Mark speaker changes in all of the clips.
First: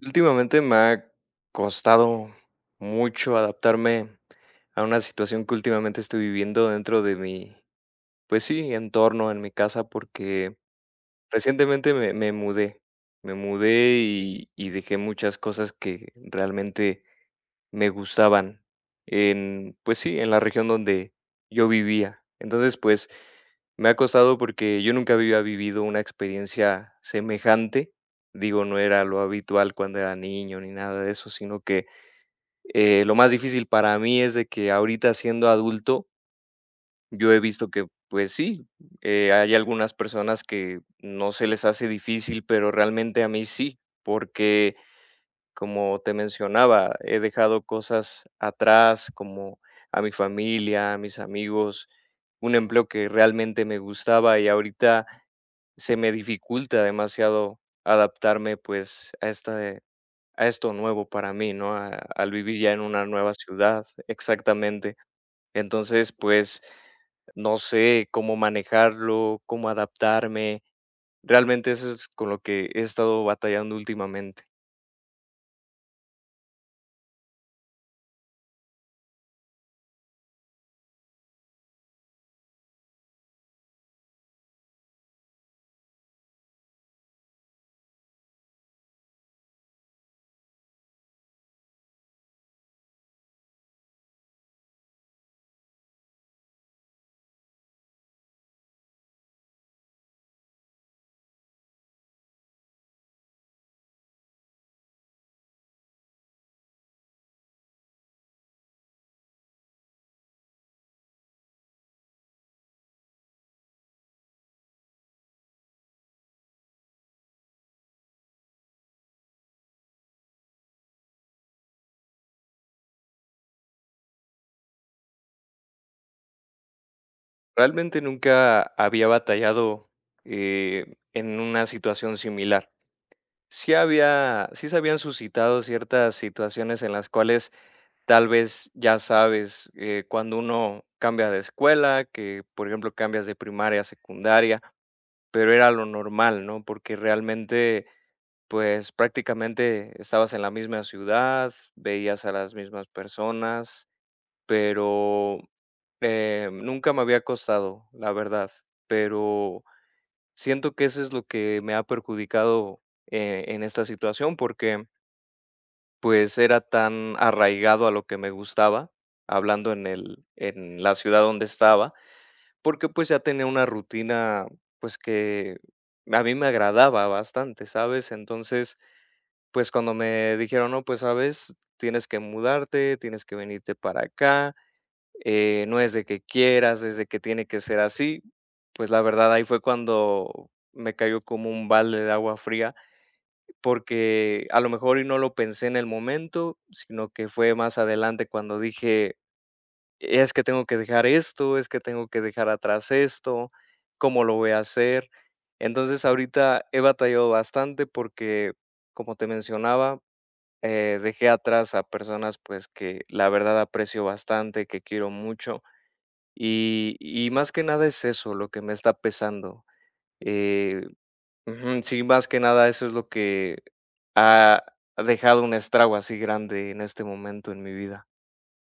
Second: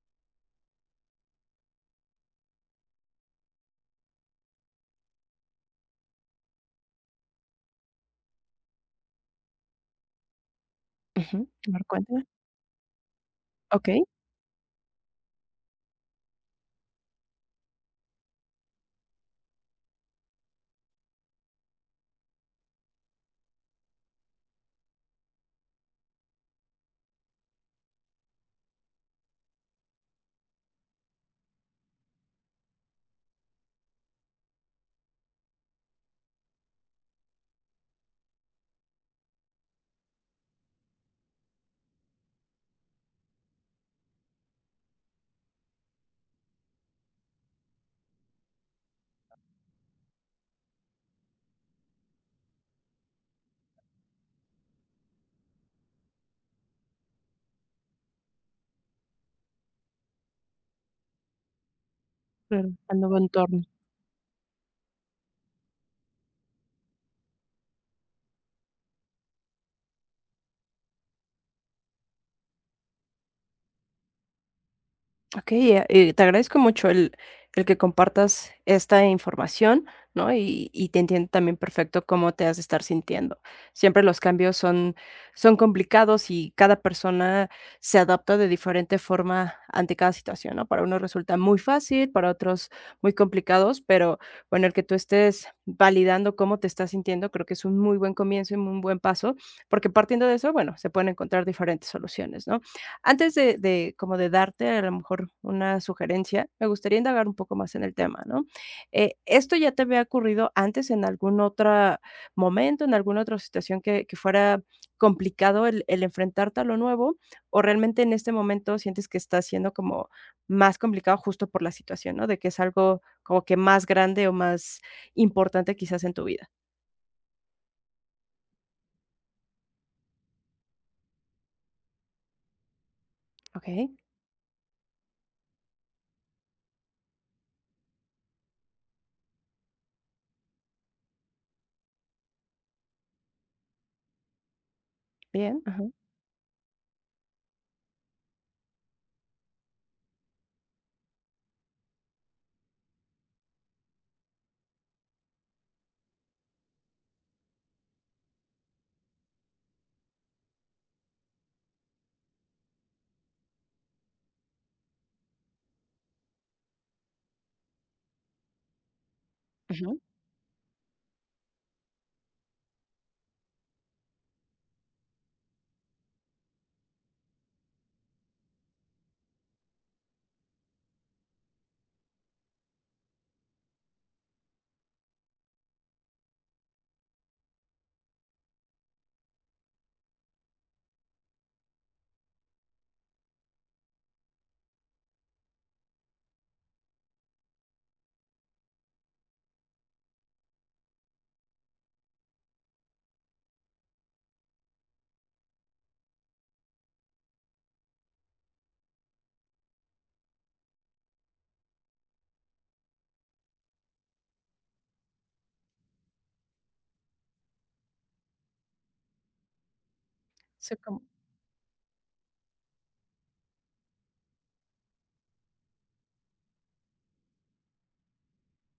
Speaker 1: Últimamente me ha costado mucho adaptarme a una situación que últimamente estoy viviendo dentro de mi, pues sí, entorno, en mi casa, porque
Speaker 2: Ujú, a ver,
Speaker 1: recientemente me,
Speaker 2: cuéntame.
Speaker 1: me mudé. Me mudé
Speaker 2: Okey,
Speaker 1: y dejé muchas cosas que realmente me gustaban en, pues sí, en la región donde yo vivía. Entonces, pues me ha costado porque yo nunca había vivido una experiencia semejante. Digo, no era lo habitual cuando era niño ni nada de eso, sino que lo más difícil para mí es de que ahorita siendo adulto, yo he visto que, pues sí, hay algunas personas que no se les hace difícil, pero realmente a mí sí, porque como te mencionaba, he dejado cosas atrás, como a mi familia, a mis amigos, un empleo que realmente me gustaba y ahorita se me dificulta demasiado adaptarme, pues, a esta a esto nuevo para mí, ¿no? A- al vivir ya
Speaker 2: claro,
Speaker 1: en
Speaker 2: al
Speaker 1: una
Speaker 2: nuevo
Speaker 1: nueva
Speaker 2: entorno.
Speaker 1: ciudad, exactamente. Entonces, pues, no sé cómo manejarlo, cómo adaptarme. Realmente eso es con lo que he estado batallando últimamente.
Speaker 2: Ok, te agradezco mucho el que compartas esta información, ¿no? Y te entiendo también perfecto cómo te has de estar sintiendo. Siempre los cambios son complicados y cada persona se adapta de diferente forma ante cada situación, ¿no? Para unos resulta muy fácil, para otros muy complicados, pero bueno, el que tú estés validando cómo te estás sintiendo, creo que es un muy buen comienzo y un buen paso, porque partiendo de eso, bueno, se pueden encontrar diferentes soluciones, ¿no? Antes de como de darte a lo mejor una sugerencia, me gustaría indagar un poco más en el tema, ¿no? ¿Esto ya te había ocurrido antes en algún otro momento, en alguna otra situación que fuera complicado el enfrentarte a lo nuevo? ¿O realmente en este momento sientes que está siendo como más complicado justo por la situación, no? De que es algo como que más grande o más importante quizás en tu vida.
Speaker 1: Realmente nunca había batallado en una situación similar.
Speaker 2: Okey,
Speaker 1: Sí se habían suscitado ciertas situaciones en las cuales. Tal vez ya sabes, cuando uno cambia de escuela, que por ejemplo cambias de primaria a secundaria, pero
Speaker 2: bien,
Speaker 1: era
Speaker 2: ajá.
Speaker 1: lo normal, ¿no? Porque realmente, pues prácticamente estabas en la misma ciudad, veías a las mismas personas, pero nunca me había costado, la verdad. Pero siento que eso es lo que me ha perjudicado, en esta situación, porque pues, era tan arraigado a lo que me gustaba, hablando
Speaker 2: Ujú.
Speaker 1: en la ciudad donde estaba, porque, pues, ya tenía una rutina, pues, que a mí me agradaba bastante, ¿sabes? Entonces, pues, cuando me dijeron: "No, pues, ¿sabes? Tienes que mudarte, tienes que venirte para acá, no es de que quieras, es de que tiene que ser así". Pues, la verdad, ahí fue cuando me cayó como un balde de agua fría, porque a lo mejor y no lo pensé en el momento, sino que fue más adelante cuando dije: "Es que tengo que dejar esto, es que tengo que dejar atrás esto, ¿cómo lo voy a hacer?". Entonces, ahorita he batallado bastante porque, como te mencionaba, dejé atrás a personas, pues, que la verdad aprecio bastante, que quiero mucho, y más que nada es eso lo que me está pesando.
Speaker 2: Sí,
Speaker 1: Eh,
Speaker 2: como
Speaker 1: ujú, sí, más que nada eso es lo que ha dejado un estrago así grande en este momento en mi vida.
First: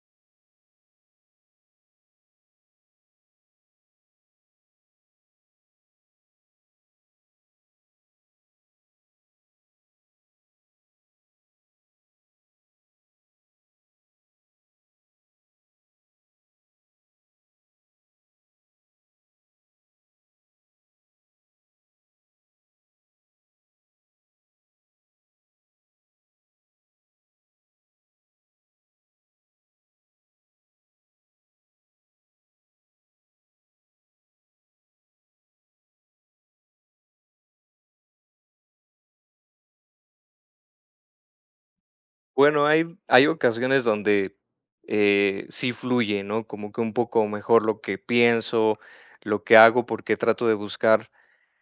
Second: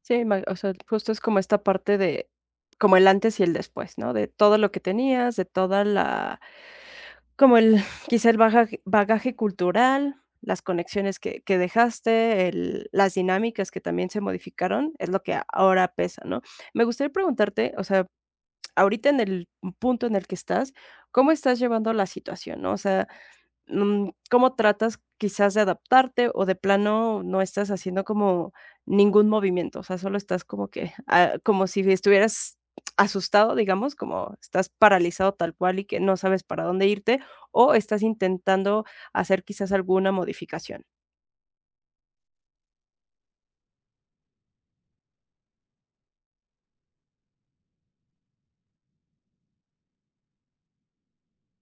Speaker 2: sí, ma, o sea, justo es como esta parte de como el antes y el después, ¿no? De todo lo que tenías, de toda la como el quizá el bagaje cultural, las conexiones que dejaste, el las dinámicas que también se modificaron, es lo que ahora pesa, ¿no? Me gustaría preguntarte, o sea, ahorita en el punto en el que estás, ¿cómo estás llevando la situación, no? O sea, ¿cómo tratas quizás de adaptarte o de plano no estás haciendo como ningún movimiento? O sea, solo estás como que, ah, como si estuvieras asustado, digamos, como estás paralizado tal cual y que no sabes para dónde irte, o estás intentando hacer quizás alguna modificación.
Speaker 1: Bueno, hay ocasiones donde sí fluye, ¿no? Como que un poco mejor lo que pienso, lo que hago, porque trato de buscar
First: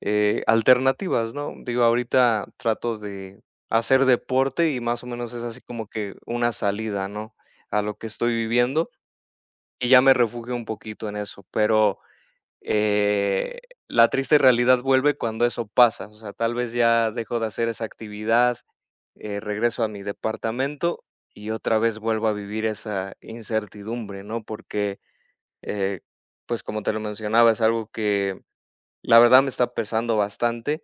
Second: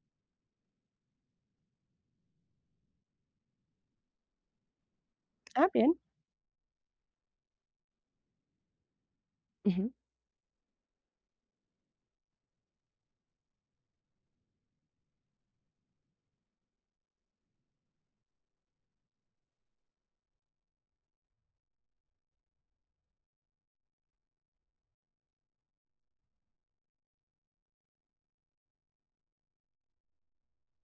Speaker 1: alternativas, ¿no? Digo, ahorita trato de hacer deporte y más o menos es así
Speaker 2: Ah,
Speaker 1: como
Speaker 2: bien.
Speaker 1: que una salida, ¿no? A lo que estoy viviendo y
Speaker 2: Ujú,
Speaker 1: ya me refugio un poquito en eso, pero. Eh, la triste realidad vuelve cuando eso pasa, o sea, tal vez ya dejo de hacer esa actividad, regreso a mi departamento y otra vez vuelvo a vivir esa incertidumbre, ¿no? Porque, eh, pues como te lo mencionaba, es algo que la verdad me está pesando bastante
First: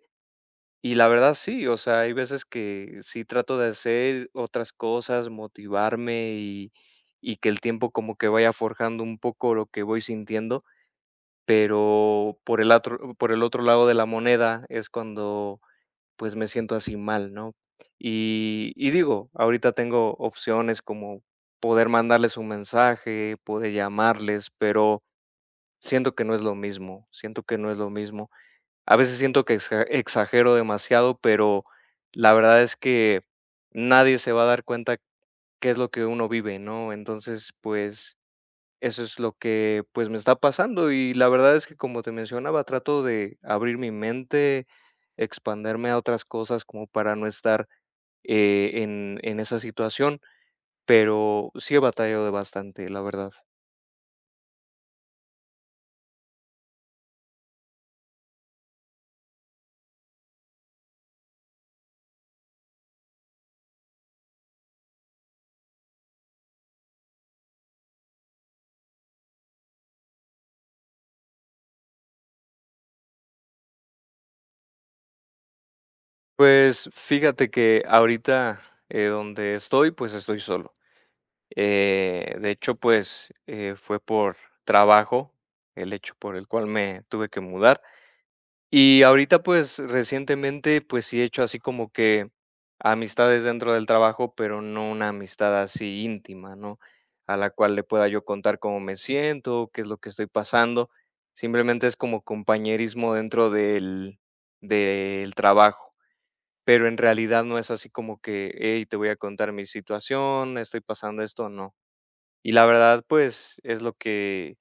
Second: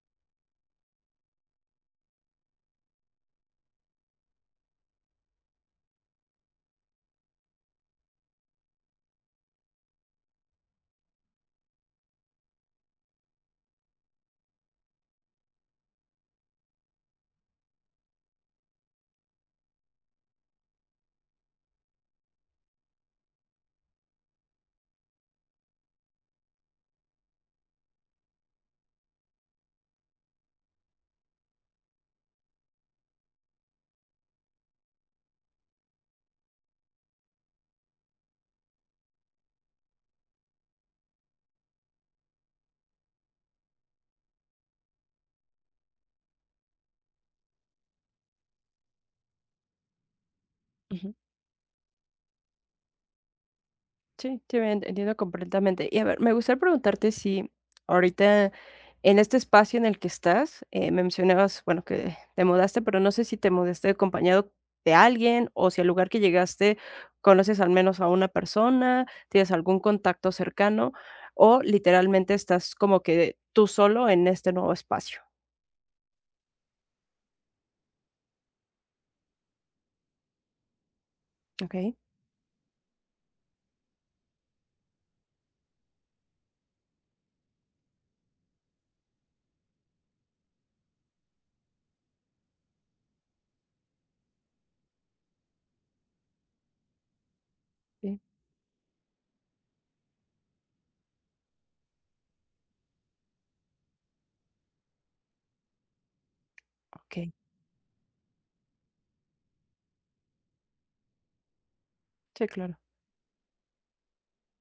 Speaker 1: y la verdad sí, o sea, hay veces que sí trato de hacer otras cosas, motivarme y que el tiempo como que vaya forjando un poco lo que voy sintiendo, pero por el otro lado de la moneda es cuando, pues, me siento así mal, ¿no? Y digo, ahorita tengo opciones como poder mandarles un mensaje, poder llamarles, pero siento que no es lo mismo, siento que no es lo mismo. A veces siento que exagero demasiado, pero la verdad es que nadie se va a dar cuenta qué es lo que uno vive, ¿no? Entonces, pues, eso es lo que, pues, me está pasando y la verdad es que, como te mencionaba, trato de abrir mi mente, expanderme a otras cosas como para no estar, en esa situación,
Speaker 2: ujú.
Speaker 1: pero sí he batallado de bastante, la verdad.
Speaker 2: Sí, sí, entiendo completamente. Y a ver, me gustaría preguntarte si ahorita en este espacio en el que estás, me mencionabas, bueno, que te mudaste, pero no sé si te mudaste acompañado de alguien o si al lugar que llegaste conoces al menos a una persona, tienes algún contacto cercano o literalmente estás como que tú solo en este nuevo espacio.
Speaker 1: Pues, fíjate que ahorita, donde estoy, pues, estoy solo.
Speaker 2: Ok,
Speaker 1: De hecho, pues, fue por trabajo el hecho por el cual me tuve que mudar. Y ahorita, pues, recientemente, pues sí he hecho así como que amistades dentro del trabajo, pero no una amistad así íntima, ¿no? A la cual le pueda
Speaker 2: sí.
Speaker 1: yo contar cómo me siento, qué es lo que estoy pasando. Simplemente es como compañerismo del trabajo, pero en
Speaker 2: Ok,
Speaker 1: realidad no es así como que, hey, te voy a contar mi situación, estoy pasando esto, no.
Speaker 2: sí,
Speaker 1: Y la
Speaker 2: claro.
Speaker 1: verdad, pues, es lo que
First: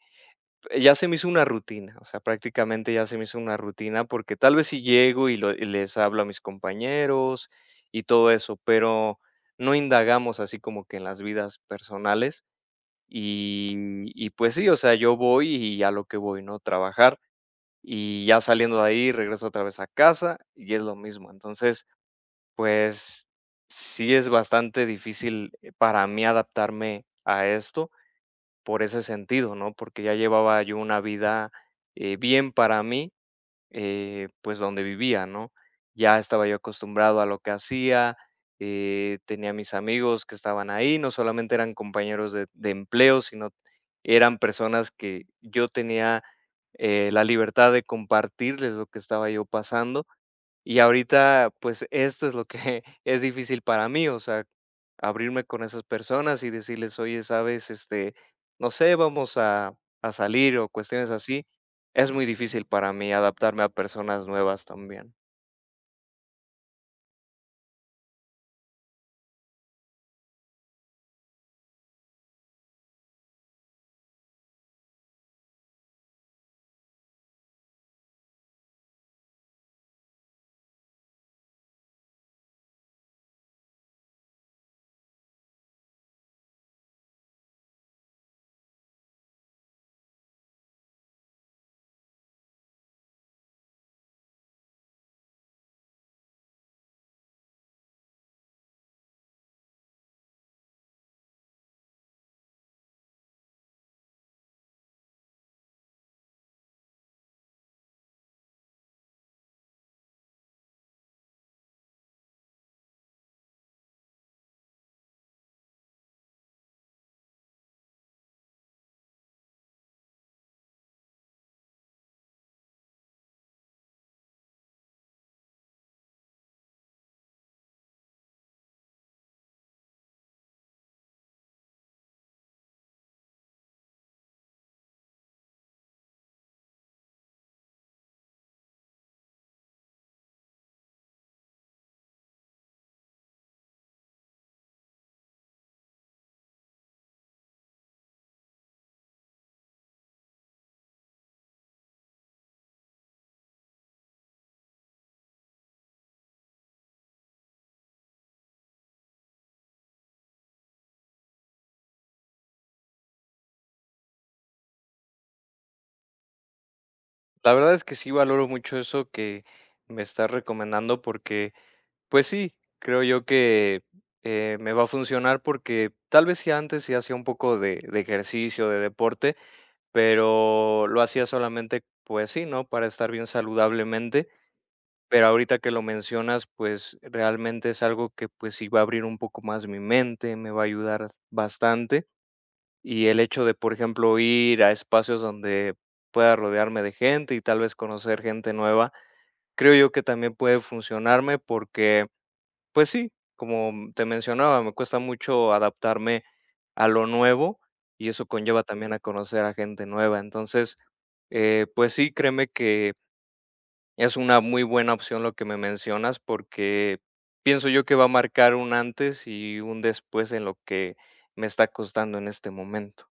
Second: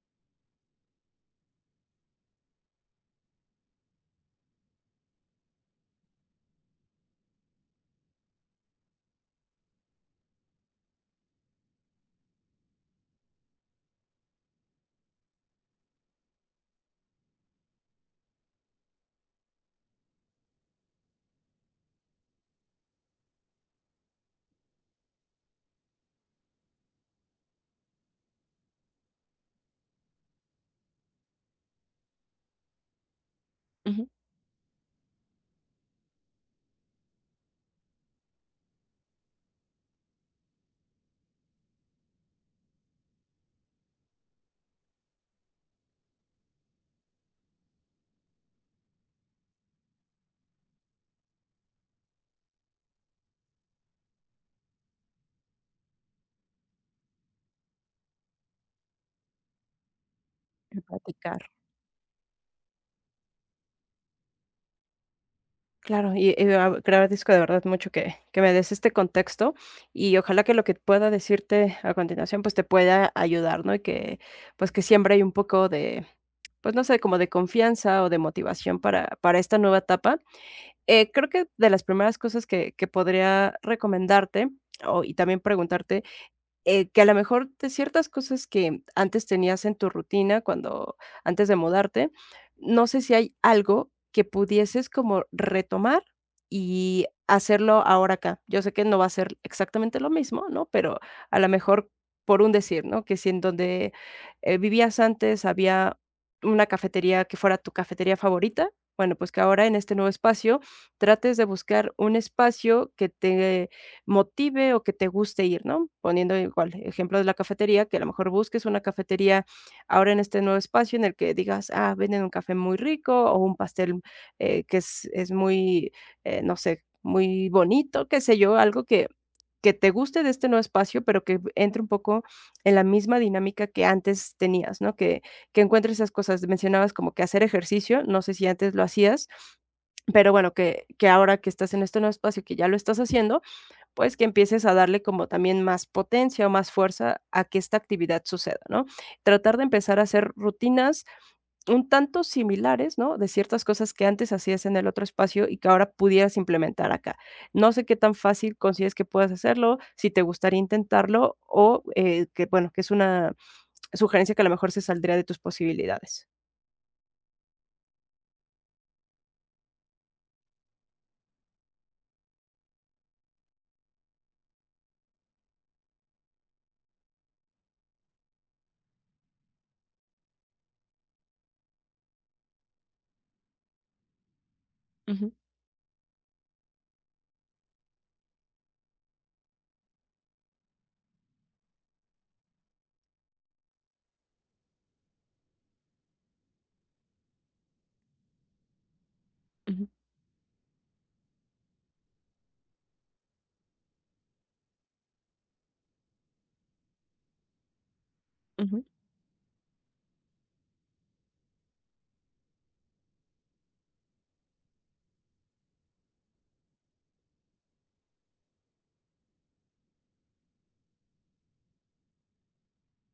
Speaker 1: ya se me hizo una rutina, o sea, prácticamente ya se me hizo una rutina, porque tal vez si llego y les hablo a mis compañeros y todo eso, pero no indagamos así como que en las vidas personales. Y, y pues sí, o sea, yo voy y a lo que voy, ¿no? Trabajar y ya saliendo de ahí regreso otra vez a casa y es lo mismo. Entonces, pues sí es bastante difícil para mí adaptarme a esto por ese sentido, ¿no? Porque ya llevaba yo una vida, bien para mí,
Speaker 2: Ujú.
Speaker 1: pues, donde vivía, ¿no? Ya estaba yo acostumbrado a lo que hacía, tenía mis amigos que estaban ahí, no solamente eran compañeros de empleo, sino eran personas que yo tenía, la libertad de compartirles lo que estaba yo pasando. Y ahorita, pues, esto es lo que es difícil para mí, o sea, abrirme con esas personas y decirles: "Oye, ¿sabes?, este, no sé, vamos a salir", o
Speaker 2: Y
Speaker 1: cuestiones
Speaker 2: platicar.
Speaker 1: así. Es muy difícil para mí adaptarme a personas nuevas también.
Speaker 2: Claro, te agradezco de verdad mucho que me des este contexto y ojalá que lo que pueda decirte a continuación pues te pueda ayudar, ¿no? Y que pues que siempre hay un poco de, pues no sé, como de confianza o de motivación para esta nueva etapa. Creo que de las primeras cosas que podría recomendarte o, y también preguntarte que a lo mejor de ciertas cosas que antes tenías en tu rutina cuando antes de mudarte, no sé si hay algo que pudieses como retomar y hacerlo ahora acá. Yo sé que no va a ser exactamente lo mismo, ¿no? Pero a lo mejor por un decir, ¿no? Que si en donde vivías antes había una cafetería que fuera tu cafetería favorita, bueno, pues que ahora en este nuevo espacio trates de buscar un espacio que te motive o que te guste ir, ¿no? Poniendo igual ejemplo de la cafetería, que a lo mejor busques una cafetería ahora en este nuevo espacio en el que digas, ah, venden un café muy rico o un pastel que es muy, no sé, muy bonito, qué sé yo, algo que te guste de este nuevo espacio, pero que entre un poco en la misma dinámica que antes tenías, ¿no? Que encuentres esas cosas. Mencionabas como que hacer ejercicio, no sé si antes lo hacías, pero bueno, que ahora que estás en este nuevo espacio, que ya lo estás haciendo, pues que empieces a darle como también más potencia o más fuerza a que esta actividad suceda, ¿no? Tratar de empezar a hacer rutinas un tanto similares, ¿no? De ciertas cosas que antes hacías en el otro espacio y que ahora pudieras implementar acá. No sé qué tan fácil consideres que puedas hacerlo, si te gustaría intentarlo o que, bueno, que es una sugerencia que a lo mejor se saldría de tus posibilidades.
Speaker 1: La verdad es que sí valoro mucho eso que me estás recomendando porque, pues sí, creo yo que, me va a funcionar porque tal vez si antes sí hacía un poco de ejercicio, de deporte, pero lo hacía solamente, pues sí, ¿no? Para estar bien saludablemente, pero
Speaker 2: Ujú,
Speaker 1: ahorita que lo mencionas, pues realmente es algo que pues sí va a abrir un poco más mi mente, me va a ayudar bastante y el hecho de, por ejemplo, ir a espacios donde pueda rodearme de gente y tal vez conocer gente nueva, creo
Speaker 2: ujú,
Speaker 1: yo que también puede funcionarme porque pues sí, como te mencionaba, me cuesta mucho adaptarme a lo nuevo y eso conlleva
Speaker 2: ujú.
Speaker 1: también a conocer a gente nueva. Entonces, pues sí, créeme que es una muy buena opción lo que me mencionas porque pienso yo que va a marcar un antes y un después en lo que me está costando en este momento.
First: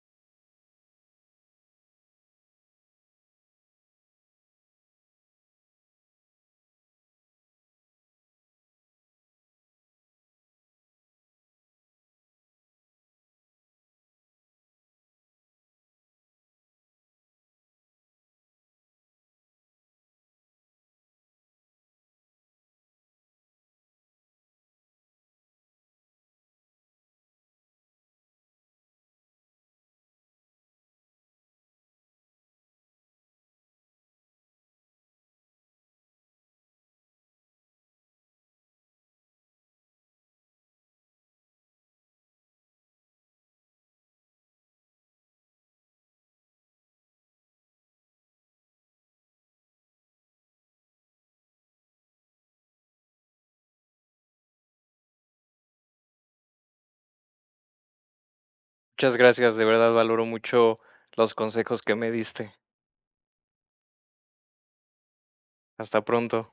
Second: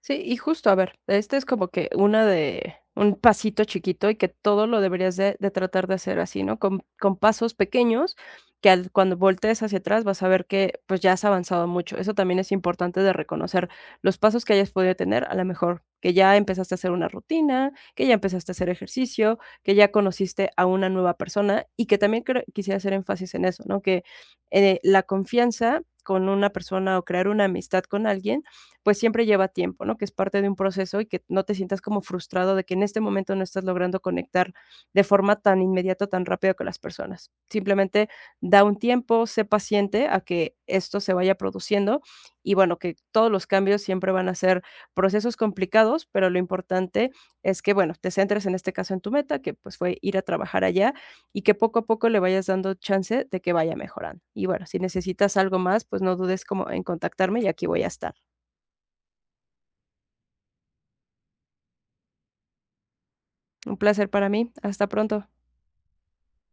Speaker 2: Sí, y justo, a ver, este es como que una de un pasito chiquito y que todo lo deberías de tratar de hacer así, ¿no? Con pasos pequeños que cuando voltees hacia atrás vas a ver que pues ya has avanzado mucho. Eso también es importante de reconocer los pasos que hayas podido tener, a lo mejor que ya empezaste a hacer una rutina, que ya empezaste a hacer ejercicio, que ya conociste a una nueva persona y que también quisiera hacer énfasis en eso, ¿no? Que la confianza con una persona o crear una amistad con alguien pues siempre lleva tiempo, ¿no? Que es parte de un proceso y que no te sientas como frustrado de que en este momento no estás logrando conectar de forma tan inmediata, tan rápida con las personas. Simplemente da un tiempo, sé paciente a que esto se vaya produciendo y bueno, que todos los cambios siempre van a ser procesos complicados, pero lo importante es que, bueno, te centres en este caso en tu meta, que pues fue ir a trabajar allá y que poco a poco le vayas dando chance de que vaya mejorando. Y bueno, si necesitas algo más, pues no dudes como en contactarme y aquí voy a estar.
Speaker 1: Muchas gracias, de verdad valoro mucho los consejos que me diste.
Speaker 2: Un placer para mí. Hasta pronto.
Speaker 1: Hasta pronto.